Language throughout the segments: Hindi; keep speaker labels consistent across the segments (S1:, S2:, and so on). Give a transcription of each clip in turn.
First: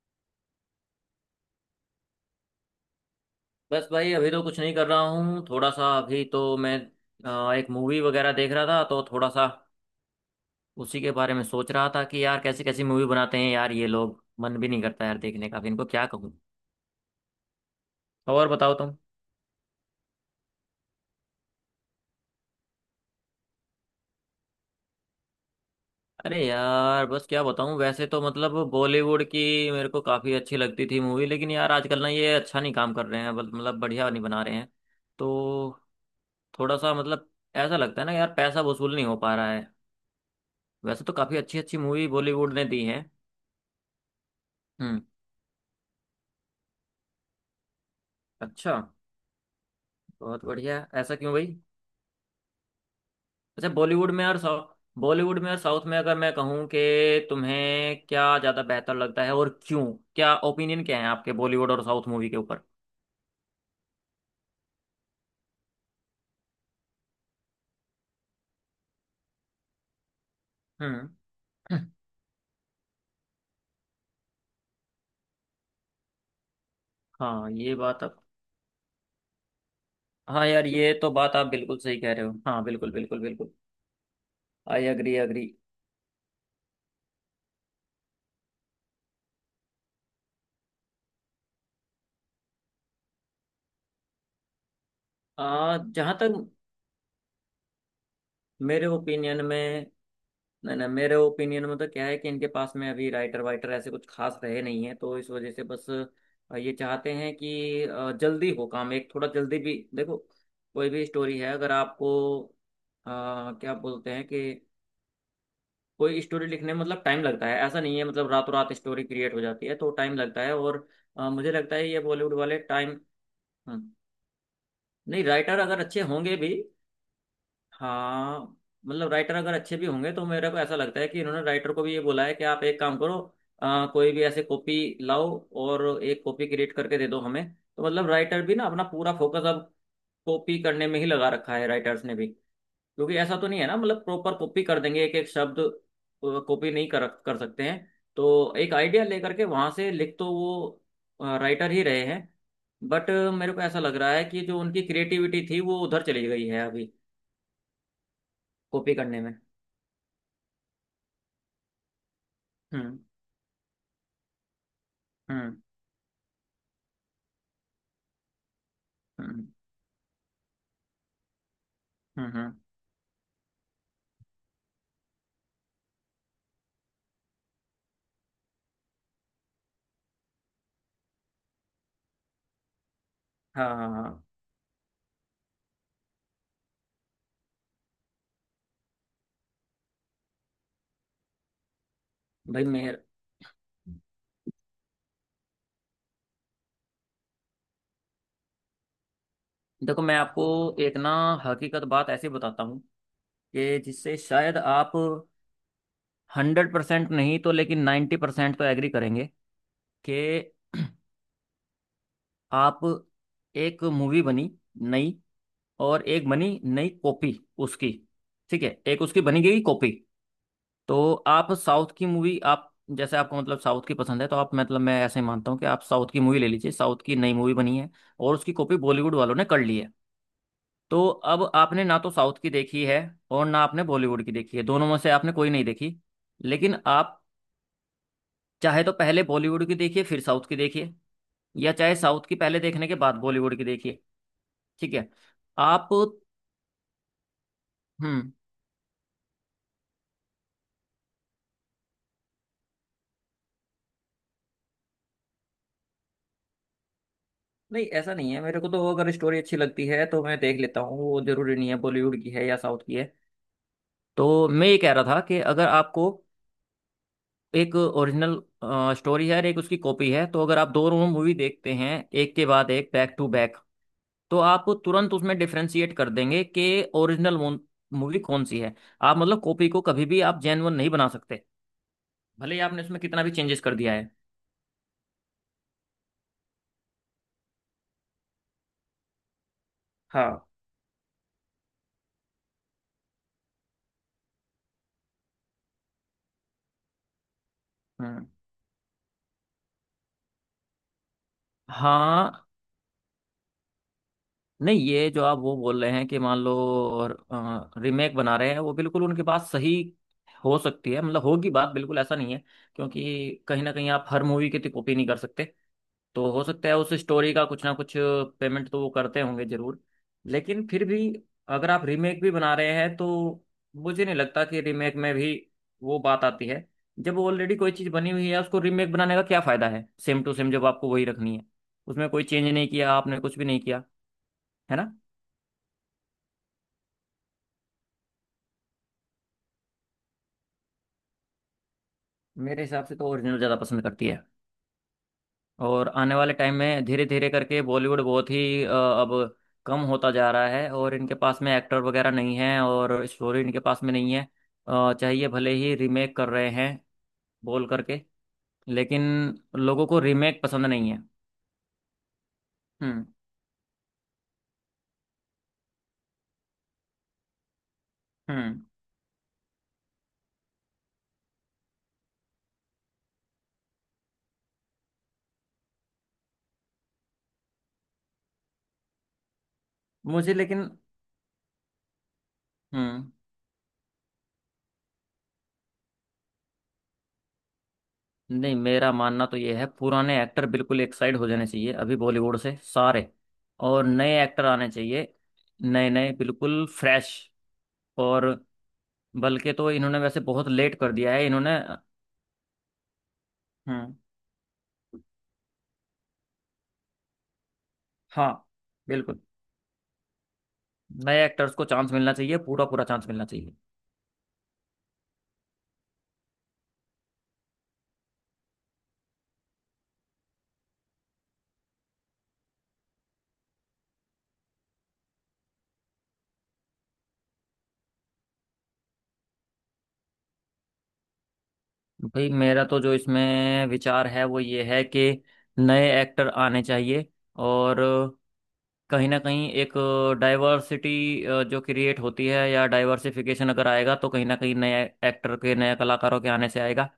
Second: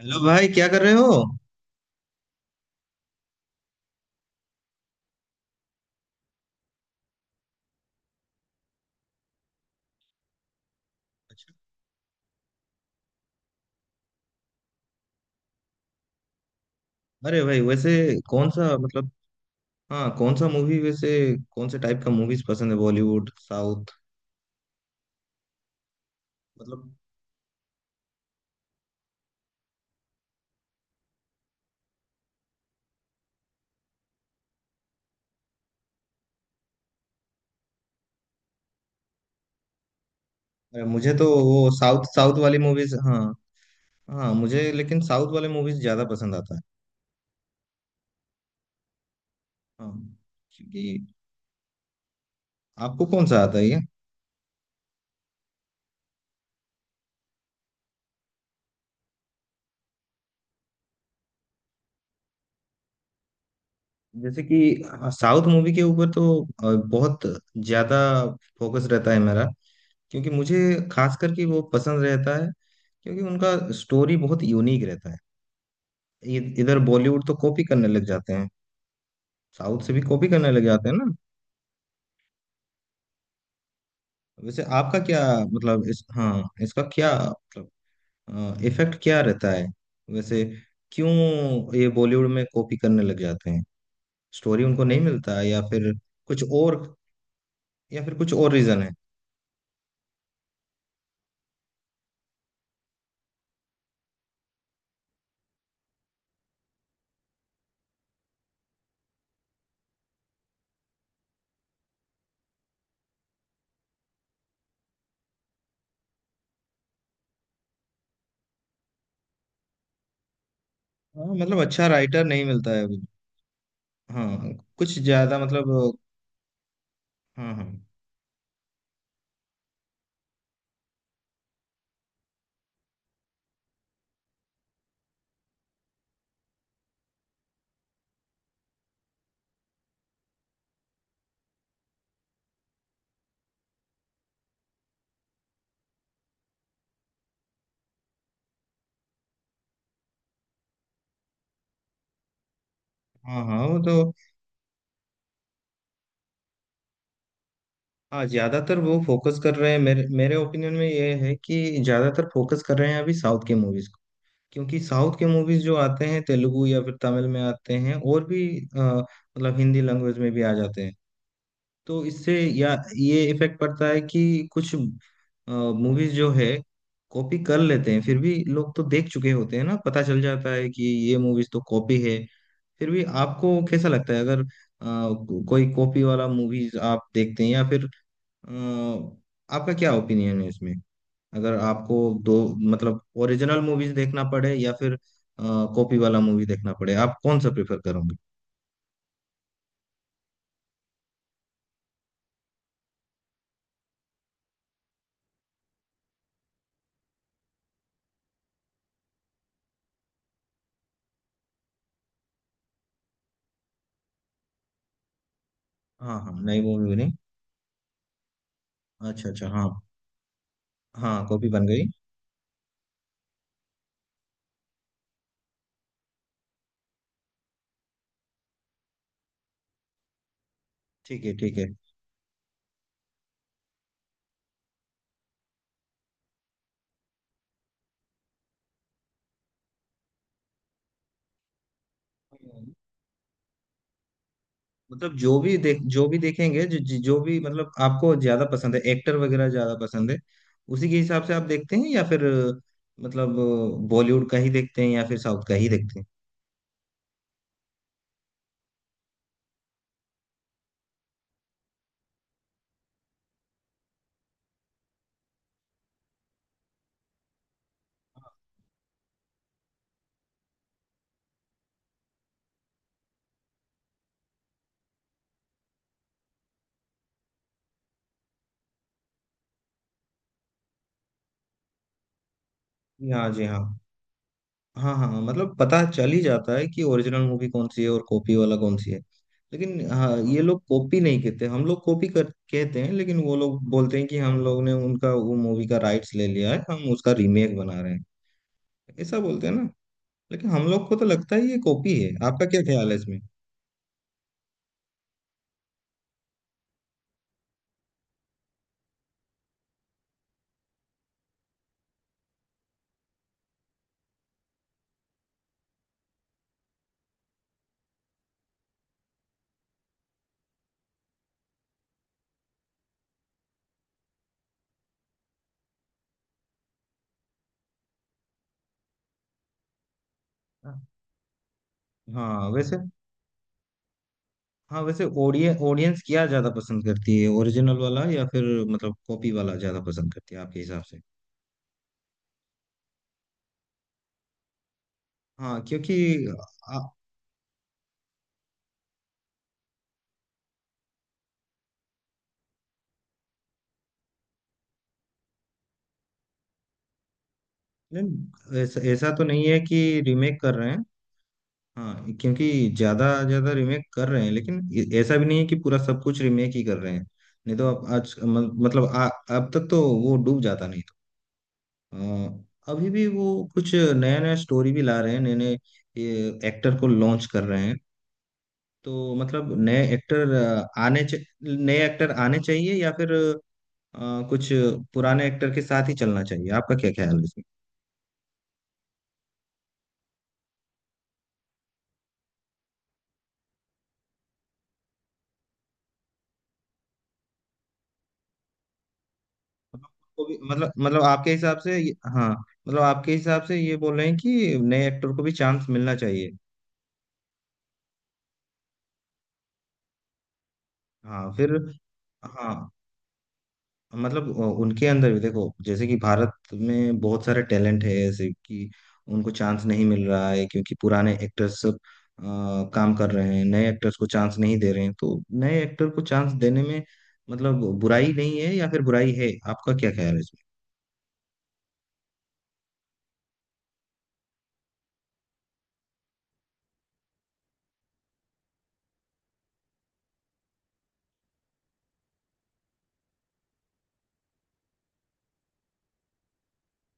S1: हेलो भाई, क्या कर रहे हो?
S2: बस भाई अभी तो कुछ नहीं कर रहा हूँ। थोड़ा सा अभी तो मैं एक मूवी वगैरह देख रहा था। तो थोड़ा सा उसी के बारे में
S1: अच्छा।
S2: सोच रहा था कि यार कैसी कैसी मूवी बनाते हैं यार ये लोग। मन भी नहीं करता यार देखने का, अब इनको क्या कहूँ।
S1: अरे भाई, वैसे
S2: और
S1: कौन
S2: बताओ
S1: सा,
S2: तुम।
S1: मतलब, हाँ, कौन सा मूवी वैसे? कौन से टाइप का मूवीज पसंद है, बॉलीवुड, साउथ?
S2: अरे
S1: मतलब,
S2: यार बस क्या बताऊँ, वैसे तो मतलब बॉलीवुड की मेरे को काफ़ी अच्छी लगती थी मूवी, लेकिन यार आजकल ना ये अच्छा नहीं काम कर रहे हैं, मतलब बढ़िया नहीं बना रहे हैं। तो थोड़ा सा मतलब ऐसा लगता है ना यार, पैसा वसूल नहीं हो पा रहा है।
S1: अरे,
S2: वैसे
S1: मुझे
S2: तो
S1: तो
S2: काफ़ी अच्छी
S1: वो
S2: अच्छी
S1: साउथ
S2: मूवी
S1: साउथ
S2: बॉलीवुड
S1: वाली
S2: ने दी
S1: मूवीज।
S2: है।
S1: हाँ। हाँ मुझे
S2: हम्म।
S1: लेकिन साउथ वाले मूवीज ज्यादा पसंद आता है।
S2: अच्छा,
S1: हाँ,
S2: बहुत
S1: क्योंकि
S2: बढ़िया, ऐसा क्यों भाई।
S1: आपको कौन सा आता है
S2: अच्छा
S1: ये?
S2: बॉलीवुड में और साउथ, बॉलीवुड में और साउथ में अगर मैं कहूँ कि तुम्हें क्या ज़्यादा बेहतर लगता है और क्यों। क्या ओपिनियन क्या है आपके बॉलीवुड और साउथ मूवी के ऊपर।
S1: जैसे कि साउथ मूवी के ऊपर तो बहुत ज्यादा फोकस रहता है मेरा, क्योंकि मुझे
S2: हम्म।
S1: खास करके वो पसंद रहता है, क्योंकि उनका स्टोरी बहुत यूनिक रहता है। इधर बॉलीवुड तो
S2: हाँ
S1: कॉपी
S2: ये
S1: करने
S2: बात
S1: लग
S2: आप।
S1: जाते हैं, साउथ से भी कॉपी
S2: हाँ
S1: करने लग
S2: यार,
S1: जाते
S2: ये
S1: हैं
S2: तो
S1: ना।
S2: बात आप बिल्कुल सही कह रहे हो। हाँ बिल्कुल बिल्कुल बिल्कुल।
S1: वैसे
S2: आई
S1: आपका
S2: अग्री
S1: क्या?
S2: अग्री।
S1: मतलब इस हाँ, इसका क्या मतलब? इफेक्ट क्या रहता है वैसे? क्यों ये बॉलीवुड में कॉपी करने लग जाते हैं? स्टोरी उनको नहीं मिलता है या
S2: आ
S1: फिर
S2: जहाँ
S1: कुछ
S2: तक
S1: और? या फिर कुछ और रीजन
S2: मेरे
S1: है?
S2: ओपिनियन में, नहीं नहीं, मेरे ओपिनियन में तो क्या है कि इनके पास में अभी राइटर वाइटर ऐसे कुछ खास रहे नहीं है, तो इस वजह से बस ये चाहते हैं कि जल्दी हो काम, एक थोड़ा जल्दी भी देखो। कोई भी स्टोरी है अगर आपको अ, क्या बोलते हैं कि कोई स्टोरी लिखने में मतलब टाइम लगता है, ऐसा नहीं है मतलब रातों रात स्टोरी क्रिएट हो जाती है, तो टाइम लगता है। और
S1: हाँ,
S2: मुझे
S1: मतलब
S2: लगता
S1: अच्छा
S2: है ये
S1: राइटर
S2: बॉलीवुड
S1: नहीं
S2: वाले
S1: मिलता है
S2: टाइम,
S1: अभी। हाँ, कुछ
S2: नहीं
S1: ज्यादा
S2: राइटर अगर
S1: मतलब।
S2: अच्छे होंगे भी,
S1: हाँ हाँ।
S2: हाँ मतलब राइटर अगर अच्छे भी होंगे तो मेरे को ऐसा लगता है कि इन्होंने राइटर को भी ये बोला है कि आप एक काम करो, कोई भी ऐसे कॉपी लाओ और एक कॉपी क्रिएट करके दे दो हमें। तो मतलब राइटर भी ना अपना पूरा फोकस अब कॉपी करने में ही लगा रखा है, राइटर्स ने भी। क्योंकि ऐसा तो नहीं है ना मतलब प्रॉपर कॉपी कर देंगे एक एक शब्द, कॉपी नहीं कर कर सकते हैं। तो एक आइडिया लेकर के वहां से लिख तो वो राइटर ही रहे हैं। बट
S1: हाँ।
S2: मेरे को
S1: हाँ वो
S2: ऐसा लग रहा
S1: तो।
S2: है कि जो उनकी क्रिएटिविटी थी वो उधर चली गई है अभी,
S1: हाँ, ज्यादातर
S2: कॉपी
S1: वो
S2: करने में।
S1: फोकस कर रहे हैं, मेरे मेरे ओपिनियन में ये है कि ज्यादातर फोकस कर रहे
S2: हम्म।
S1: हैं अभी साउथ की मूवीज। क्योंकि साउथ के
S2: हम्म।
S1: मूवीज जो आते हैं तेलुगु या फिर तमिल में आते हैं, और भी
S2: हम्म।
S1: मतलब हिंदी लैंग्वेज में भी आ जाते हैं। तो
S2: हम्म।
S1: इससे या ये इफेक्ट पड़ता है कि कुछ मूवीज जो है कॉपी कर लेते हैं, फिर भी लोग तो देख चुके होते हैं ना, पता चल जाता है कि ये मूवीज तो कॉपी है। फिर भी आपको
S2: हाँ हाँ
S1: कैसा
S2: हाँ।
S1: लगता है
S2: हाँ।
S1: अगर कोई कॉपी वाला मूवीज आप देखते हैं या फिर? अ, आपका क्या ओपिनियन है इसमें? अगर आपको दो,
S2: भाई
S1: मतलब
S2: मेर
S1: ओरिजिनल मूवीज देखना पड़े या फिर कॉपी वाला मूवी देखना पड़े, आप कौन सा प्रेफर करोगे?
S2: देखो मैं आपको एक ना हकीकत बात ऐसी बताता हूँ, कि जिससे शायद आप 100% नहीं तो लेकिन 90% तो एग्री करेंगे, कि आप एक मूवी बनी नई, और
S1: हाँ
S2: एक
S1: हाँ,
S2: बनी
S1: नई
S2: नई
S1: मूवी नहीं।
S2: कॉपी उसकी, ठीक है, एक उसकी
S1: अच्छा
S2: बनी
S1: अच्छा,
S2: गई
S1: हाँ।
S2: कॉपी। तो
S1: हाँ, कॉपी
S2: आप
S1: बन गई।
S2: साउथ की मूवी आप, जैसे आपको मतलब साउथ की पसंद है, तो आप मतलब मैं ऐसे ही मानता हूँ कि आप साउथ की मूवी ले लीजिए, साउथ की नई मूवी बनी है और उसकी कॉपी बॉलीवुड वालों ने कर ली है। तो
S1: ठीक है,
S2: अब
S1: ठीक है।
S2: आपने ना तो साउथ की देखी है और ना आपने बॉलीवुड की देखी है, दोनों में से आपने कोई नहीं देखी। लेकिन आप चाहे तो पहले बॉलीवुड की देखिए फिर साउथ की देखिए, या चाहे साउथ की पहले देखने के बाद बॉलीवुड की देखिए। ठीक है।
S1: मतलब
S2: आप।
S1: जो भी देखेंगे, जो जो भी मतलब आपको
S2: हम्म।
S1: ज्यादा पसंद है, एक्टर वगैरह ज्यादा पसंद है, उसी के हिसाब से आप देखते हैं या फिर मतलब बॉलीवुड का ही देखते हैं या फिर साउथ का ही देखते हैं?
S2: नहीं ऐसा नहीं है, मेरे को तो अगर स्टोरी अच्छी लगती है तो मैं देख लेता हूँ, वो जरूरी नहीं है बॉलीवुड की है या साउथ की है। तो मैं ये कह रहा था कि अगर आपको एक ओरिजिनल स्टोरी है और एक उसकी कॉपी है, तो अगर आप दोनों मूवी देखते हैं, एक के बाद एक, बैक टू बैक, तो आप तुरंत उसमें डिफ्रेंशिएट कर देंगे कि ओरिजिनल मूवी कौन सी है। आप मतलब कॉपी को कभी भी आप जेन्युइन नहीं बना सकते, भले ही आपने उसमें
S1: जी
S2: कितना
S1: हाँ,
S2: भी
S1: जी
S2: चेंजेस
S1: हाँ।
S2: कर दिया है।
S1: हाँ हाँ, मतलब पता चल ही जाता है कि ओरिजिनल मूवी कौन सी है और कॉपी वाला कौन सी है। लेकिन हाँ, ये
S2: हाँ।
S1: लोग कॉपी नहीं कहते, हम लोग कॉपी कर कहते हैं, लेकिन वो लोग बोलते हैं कि हम लोग ने उनका वो मूवी का राइट्स ले लिया है, हम उसका रीमेक बना रहे हैं।
S2: हम्म।
S1: ऐसा बोलते हैं ना। लेकिन हम लोग को तो लगता है ये कॉपी है, आपका
S2: हाँ।
S1: क्या ख्याल है इसमें?
S2: नहीं ये जो आप वो बोल रहे हैं कि मान लो रीमेक बना रहे हैं, वो बिल्कुल उनके पास सही हो सकती है, मतलब होगी बात, बिल्कुल ऐसा नहीं है, क्योंकि कहीं ना कहीं आप हर मूवी की तो कॉपी नहीं कर सकते। तो हो सकता है उस स्टोरी का कुछ ना कुछ पेमेंट तो वो करते होंगे जरूर, लेकिन फिर भी अगर आप रीमेक भी बना रहे हैं, तो मुझे नहीं लगता कि रीमेक में भी वो बात आती है। जब ऑलरेडी कोई चीज़ बनी हुई है, उसको रीमेक बनाने का क्या फ़ायदा है, सेम टू सेम जब आपको वही रखनी है, उसमें कोई चेंज
S1: हाँ
S2: नहीं
S1: वैसे।
S2: किया आपने, कुछ भी नहीं किया, है
S1: हाँ
S2: ना।
S1: वैसे, ऑडियंस ऑडियंस क्या ज्यादा पसंद करती है, ओरिजिनल वाला या फिर मतलब कॉपी वाला ज्यादा पसंद करती है, आपके हिसाब से?
S2: मेरे हिसाब से तो ओरिजिनल ज़्यादा पसंद करती है।
S1: हाँ,
S2: और
S1: क्योंकि
S2: आने वाले टाइम में धीरे धीरे करके बॉलीवुड बहुत ही अब कम होता जा रहा है, और इनके पास में एक्टर वगैरह नहीं है और स्टोरी इनके पास में नहीं है, चाहिए भले ही रीमेक कर रहे हैं बोल करके,
S1: नहीं, ऐसा
S2: लेकिन
S1: ऐसा तो नहीं है कि
S2: लोगों को
S1: रीमेक
S2: रीमेक
S1: कर
S2: पसंद
S1: रहे हैं।
S2: नहीं है।
S1: हाँ, क्योंकि ज्यादा
S2: हम्म।
S1: ज्यादा रीमेक कर रहे हैं, लेकिन ऐसा भी नहीं है कि पूरा सब कुछ रीमेक ही कर रहे हैं। नहीं तो अब आज
S2: हम्म।
S1: मतलब अब तक तो वो डूब जाता नहीं था। अ, अभी भी वो कुछ नया नया स्टोरी भी ला रहे हैं, नए नए एक्टर को लॉन्च कर रहे हैं। तो मतलब नए एक्टर
S2: मुझे लेकिन।
S1: आने च, नए एक्टर आने चाहिए या
S2: हम्म।
S1: फिर अ, कुछ पुराने एक्टर के साथ ही चलना चाहिए? आपका क्या ख्याल है?
S2: नहीं मेरा मानना तो ये है, पुराने एक्टर बिल्कुल एक साइड हो जाने चाहिए अभी बॉलीवुड से सारे, और नए एक्टर आने चाहिए, नए नए बिल्कुल फ्रेश, और बल्कि तो
S1: मतलब
S2: इन्होंने वैसे
S1: को भी
S2: बहुत
S1: मतलब
S2: लेट कर दिया है
S1: आपके
S2: इन्होंने।
S1: हिसाब से हाँ, मतलब आपके हिसाब से ये
S2: हम्म।
S1: बोल रहे हैं कि नए एक्टर को भी चांस मिलना चाहिए?
S2: हाँ। बिल्कुल। नए
S1: हाँ
S2: एक्टर्स
S1: फिर
S2: को चांस मिलना चाहिए, पूरा
S1: हाँ,
S2: पूरा चांस मिलना चाहिए।
S1: मतलब उनके अंदर भी देखो, जैसे कि भारत में बहुत सारे टैलेंट है, ऐसे कि उनको चांस नहीं मिल रहा है क्योंकि पुराने एक्टर्स सब अ, काम कर रहे हैं, नए एक्टर्स को चांस नहीं दे रहे हैं। तो नए एक्टर को चांस देने में मतलब बुराई नहीं है या फिर बुराई है? आपका क्या ख्याल है इसमें?
S2: भाई मेरा तो जो इसमें विचार है वो ये है कि नए एक्टर आने चाहिए, और कहीं ना कहीं एक डाइवर्सिटी जो क्रिएट होती है, या डाइवर्सिफिकेशन अगर आएगा, तो कहीं ना कहीं नए एक्टर के, नए कलाकारों के आने से आएगा।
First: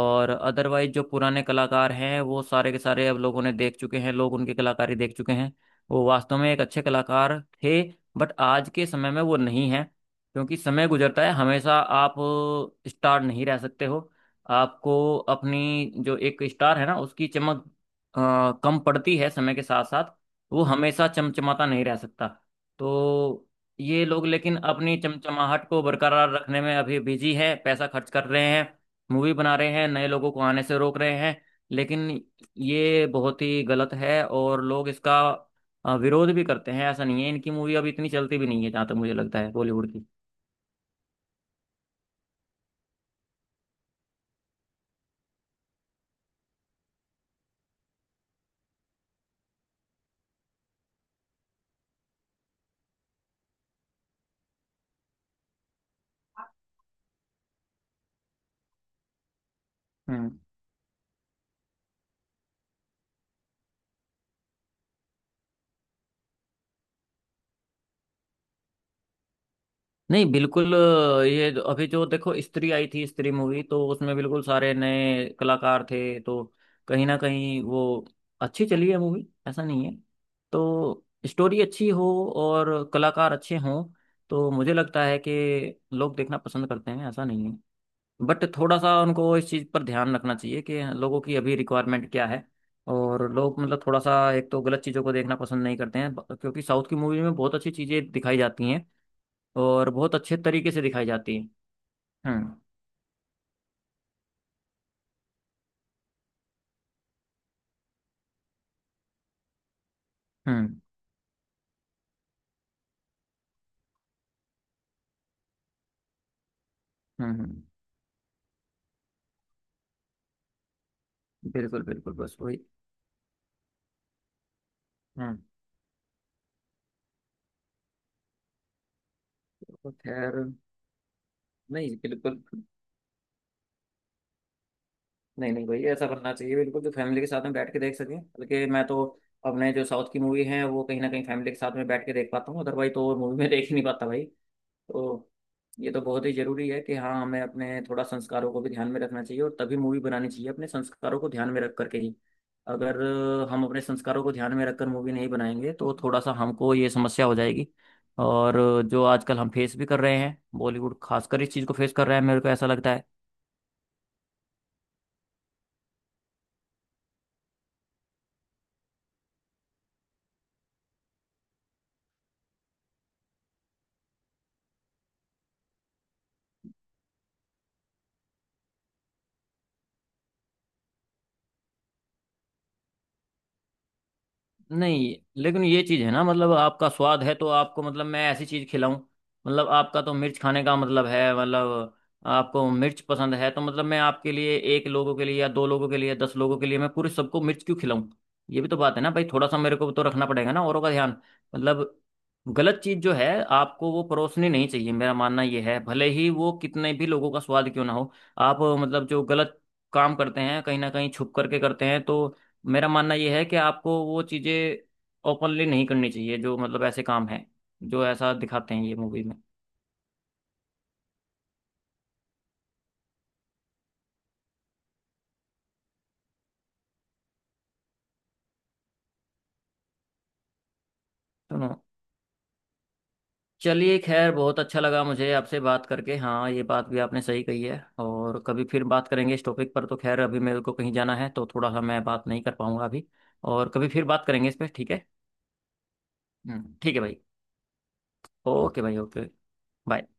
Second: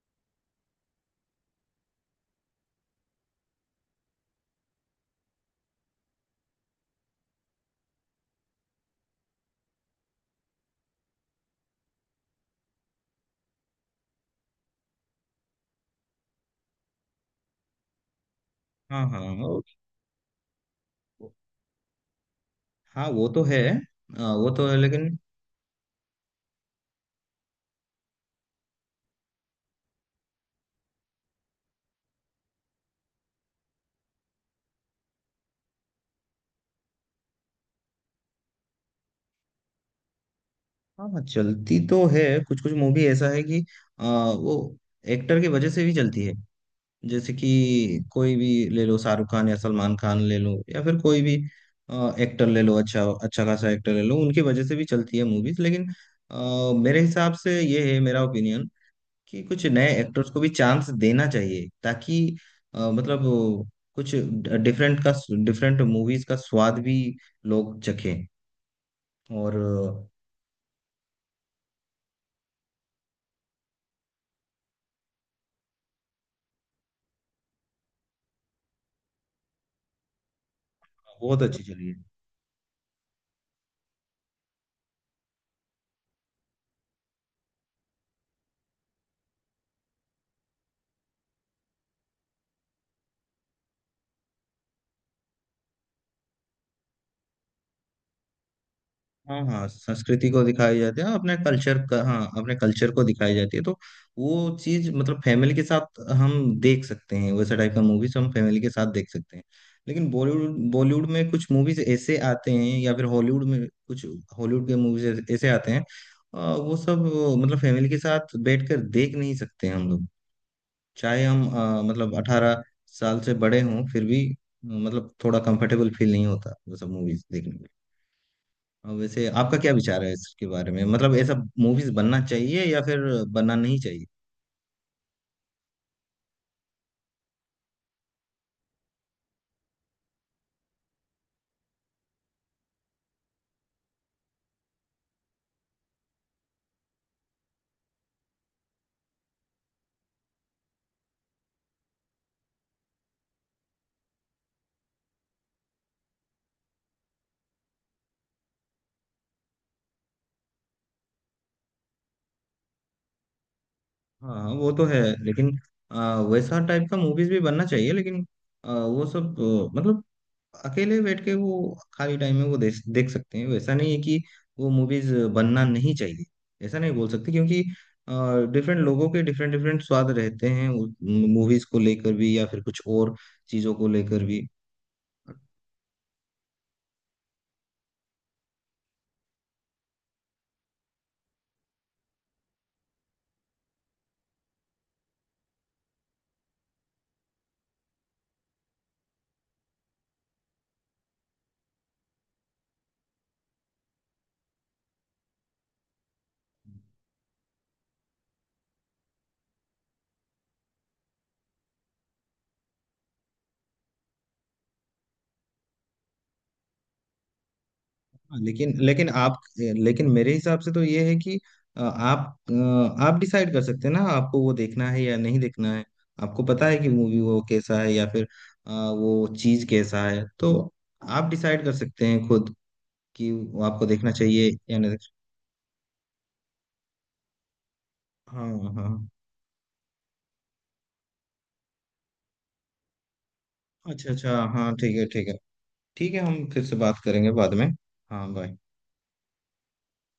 S2: और अदरवाइज जो पुराने कलाकार हैं वो सारे के सारे अब लोगों ने देख चुके हैं, लोग उनकी कलाकारी देख चुके हैं। वो वास्तव में एक अच्छे कलाकार थे, बट आज के समय में वो नहीं है, क्योंकि समय गुजरता है। हमेशा आप स्टार नहीं रह सकते हो, आपको अपनी जो एक स्टार है ना उसकी चमक कम
S1: हाँ
S2: पड़ती
S1: हाँ
S2: है समय के
S1: और-
S2: साथ साथ। वो हमेशा चमचमाता नहीं रह सकता।
S1: हाँ वो तो
S2: तो
S1: है।
S2: ये लोग
S1: वो
S2: लेकिन
S1: तो है
S2: अपनी
S1: लेकिन।
S2: चमचमाहट को बरकरार रखने में अभी बिजी है, पैसा खर्च कर रहे हैं, मूवी बना रहे हैं, नए लोगों को आने से रोक रहे हैं, लेकिन ये बहुत ही गलत है। और लोग इसका विरोध भी करते हैं, ऐसा नहीं है इनकी मूवी अब इतनी चलती भी नहीं है जहाँ तक मुझे लगता है बॉलीवुड
S1: हाँ हाँ, चलती तो है। कुछ कुछ मूवी ऐसा है कि आ, वो एक्टर की वजह से भी चलती है। जैसे कि कोई भी ले लो, शाहरुख खान या सलमान खान ले लो या फिर कोई भी एक्टर ले लो, अच्छा अच्छा खासा एक्टर ले लो, उनकी वजह से भी चलती है मूवीज। लेकिन मेरे हिसाब से ये है मेरा ओपिनियन, कि कुछ नए एक्टर्स
S2: की।
S1: को भी चांस देना चाहिए, ताकि मतलब वो कुछ डिफरेंट का, डिफरेंट मूवीज का स्वाद भी लोग चखें। और
S2: नहीं बिल्कुल अभी जो देखो स्त्री आई थी, स्त्री मूवी, तो उसमें बिल्कुल सारे नए कलाकार थे, तो कहीं ना कहीं वो अच्छी चली है मूवी, ऐसा नहीं है। तो
S1: बहुत
S2: स्टोरी
S1: अच्छी चली
S2: अच्छी
S1: है।
S2: हो और कलाकार अच्छे हों, तो मुझे लगता है कि लोग देखना पसंद करते हैं, ऐसा नहीं है। बट थोड़ा सा उनको इस चीज़ पर ध्यान रखना चाहिए कि लोगों की अभी रिक्वायरमेंट क्या है, और लोग मतलब थोड़ा सा एक तो गलत चीज़ों को देखना पसंद नहीं करते हैं, क्योंकि साउथ की मूवी में बहुत अच्छी चीज़ें दिखाई जाती हैं,
S1: हाँ हाँ,
S2: और बहुत
S1: संस्कृति
S2: अच्छे
S1: को
S2: तरीके
S1: दिखाई
S2: से
S1: जाती
S2: दिखाई
S1: है, अपने
S2: जाती है।
S1: कल्चर का, हाँ, अपने
S2: हम्म।
S1: कल्चर को दिखाई जाती है। तो वो चीज मतलब फैमिली के साथ हम देख सकते हैं, वैसे टाइप का मूवीज हम फैमिली के साथ देख सकते हैं। लेकिन बॉलीवुड
S2: हम्म।
S1: बॉलीवुड में कुछ मूवीज ऐसे आते हैं या फिर हॉलीवुड में कुछ, हॉलीवुड के मूवीज ऐसे आते हैं। वो सब मतलब
S2: हम्म।
S1: फैमिली के साथ बैठ कर देख नहीं सकते हम लोग। चाहे हम
S2: बिल्कुल बिल्कुल,
S1: मतलब
S2: बस वही।
S1: 18 साल से बड़े हों, फिर भी मतलब
S2: हम्म।
S1: थोड़ा कंफर्टेबल फील नहीं होता वो सब मूवीज देखने में। और वैसे आपका क्या
S2: तो
S1: विचार है
S2: खैर,
S1: इसके बारे में, मतलब ऐसा मूवीज
S2: नहीं
S1: बनना
S2: बिल्कुल,
S1: चाहिए या फिर बनना नहीं चाहिए?
S2: नहीं नहीं भाई ऐसा करना चाहिए बिल्कुल, जो फैमिली के साथ में बैठ के देख सकें, बल्कि मैं तो अपने जो साउथ की मूवी है वो कहीं ना कहीं फैमिली के साथ में बैठ के देख पाता हूँ, अदरवाइज तो मूवी में देख ही नहीं पाता भाई। तो ये तो बहुत ही जरूरी है कि हाँ, हमें अपने थोड़ा संस्कारों को भी ध्यान में रखना चाहिए, और तभी मूवी बनानी चाहिए, अपने संस्कारों को ध्यान में रख करके ही। अगर हम अपने संस्कारों को ध्यान में रखकर मूवी नहीं बनाएंगे, तो थोड़ा सा हमको ये समस्या हो जाएगी, और जो आजकल हम फेस भी कर रहे हैं, बॉलीवुड खासकर इस चीज़ को फेस कर रहा है, मेरे को ऐसा लगता है।
S1: हाँ हाँ, वो तो है लेकिन वैसा टाइप का मूवीज भी बनना चाहिए, लेकिन वो सब मतलब अकेले बैठ के वो, खाली टाइम में वो देख देख सकते हैं। वैसा नहीं है कि वो मूवीज बनना नहीं चाहिए, ऐसा नहीं बोल सकते, क्योंकि डिफरेंट लोगों के डिफरेंट डिफरेंट स्वाद रहते हैं मूवीज को लेकर भी या फिर कुछ और चीजों को लेकर भी।
S2: नहीं, लेकिन ये चीज है ना मतलब आपका स्वाद है, तो आपको मतलब मैं ऐसी चीज खिलाऊं, मतलब आपका तो मिर्च खाने का मतलब है, मतलब आपको मिर्च पसंद है, तो मतलब मैं आपके लिए, एक लोगों के लिए या दो लोगों के लिए 10 लोगों के लिए मैं पूरे सबको मिर्च क्यों खिलाऊं। ये भी तो बात है ना भाई, थोड़ा सा मेरे को तो रखना पड़ेगा ना औरों का ध्यान, मतलब गलत चीज जो है आपको वो परोसनी नहीं चाहिए, मेरा मानना ये है, भले ही वो कितने भी लोगों का स्वाद क्यों ना हो। आप मतलब जो गलत काम करते हैं कहीं ना कहीं छुप करके करते हैं, तो मेरा मानना यह है कि आपको वो चीज़ें ओपनली नहीं करनी चाहिए, जो मतलब ऐसे काम हैं जो ऐसा
S1: हाँ, लेकिन
S2: दिखाते हैं ये
S1: लेकिन
S2: मूवी में।
S1: आप लेकिन मेरे हिसाब से तो ये है कि आप, आप डिसाइड कर सकते हैं ना आपको वो देखना है या नहीं देखना है। आपको पता है कि मूवी वो कैसा है या फिर वो चीज कैसा है, तो आप डिसाइड
S2: सुनो,
S1: कर सकते हैं खुद कि वो आपको
S2: चलिए
S1: देखना
S2: खैर,
S1: चाहिए
S2: बहुत
S1: या
S2: अच्छा
S1: नहीं।
S2: लगा मुझे आपसे बात करके, हाँ ये बात भी आपने सही कही है, और
S1: हाँ
S2: कभी फिर
S1: हाँ।
S2: बात करेंगे इस टॉपिक पर, तो खैर अभी मेरे को कहीं जाना है, तो थोड़ा सा मैं बात नहीं कर पाऊंगा अभी, और कभी फिर
S1: अच्छा
S2: बात
S1: अच्छा,
S2: करेंगे इस पर,
S1: हाँ,
S2: ठीक
S1: ठीक है,
S2: है।
S1: ठीक है। ठीक है, हम फिर से
S2: ठीक
S1: बात
S2: है भाई।
S1: करेंगे बाद में। हाँ, बाय।
S2: ओके भाई ओके। बाय।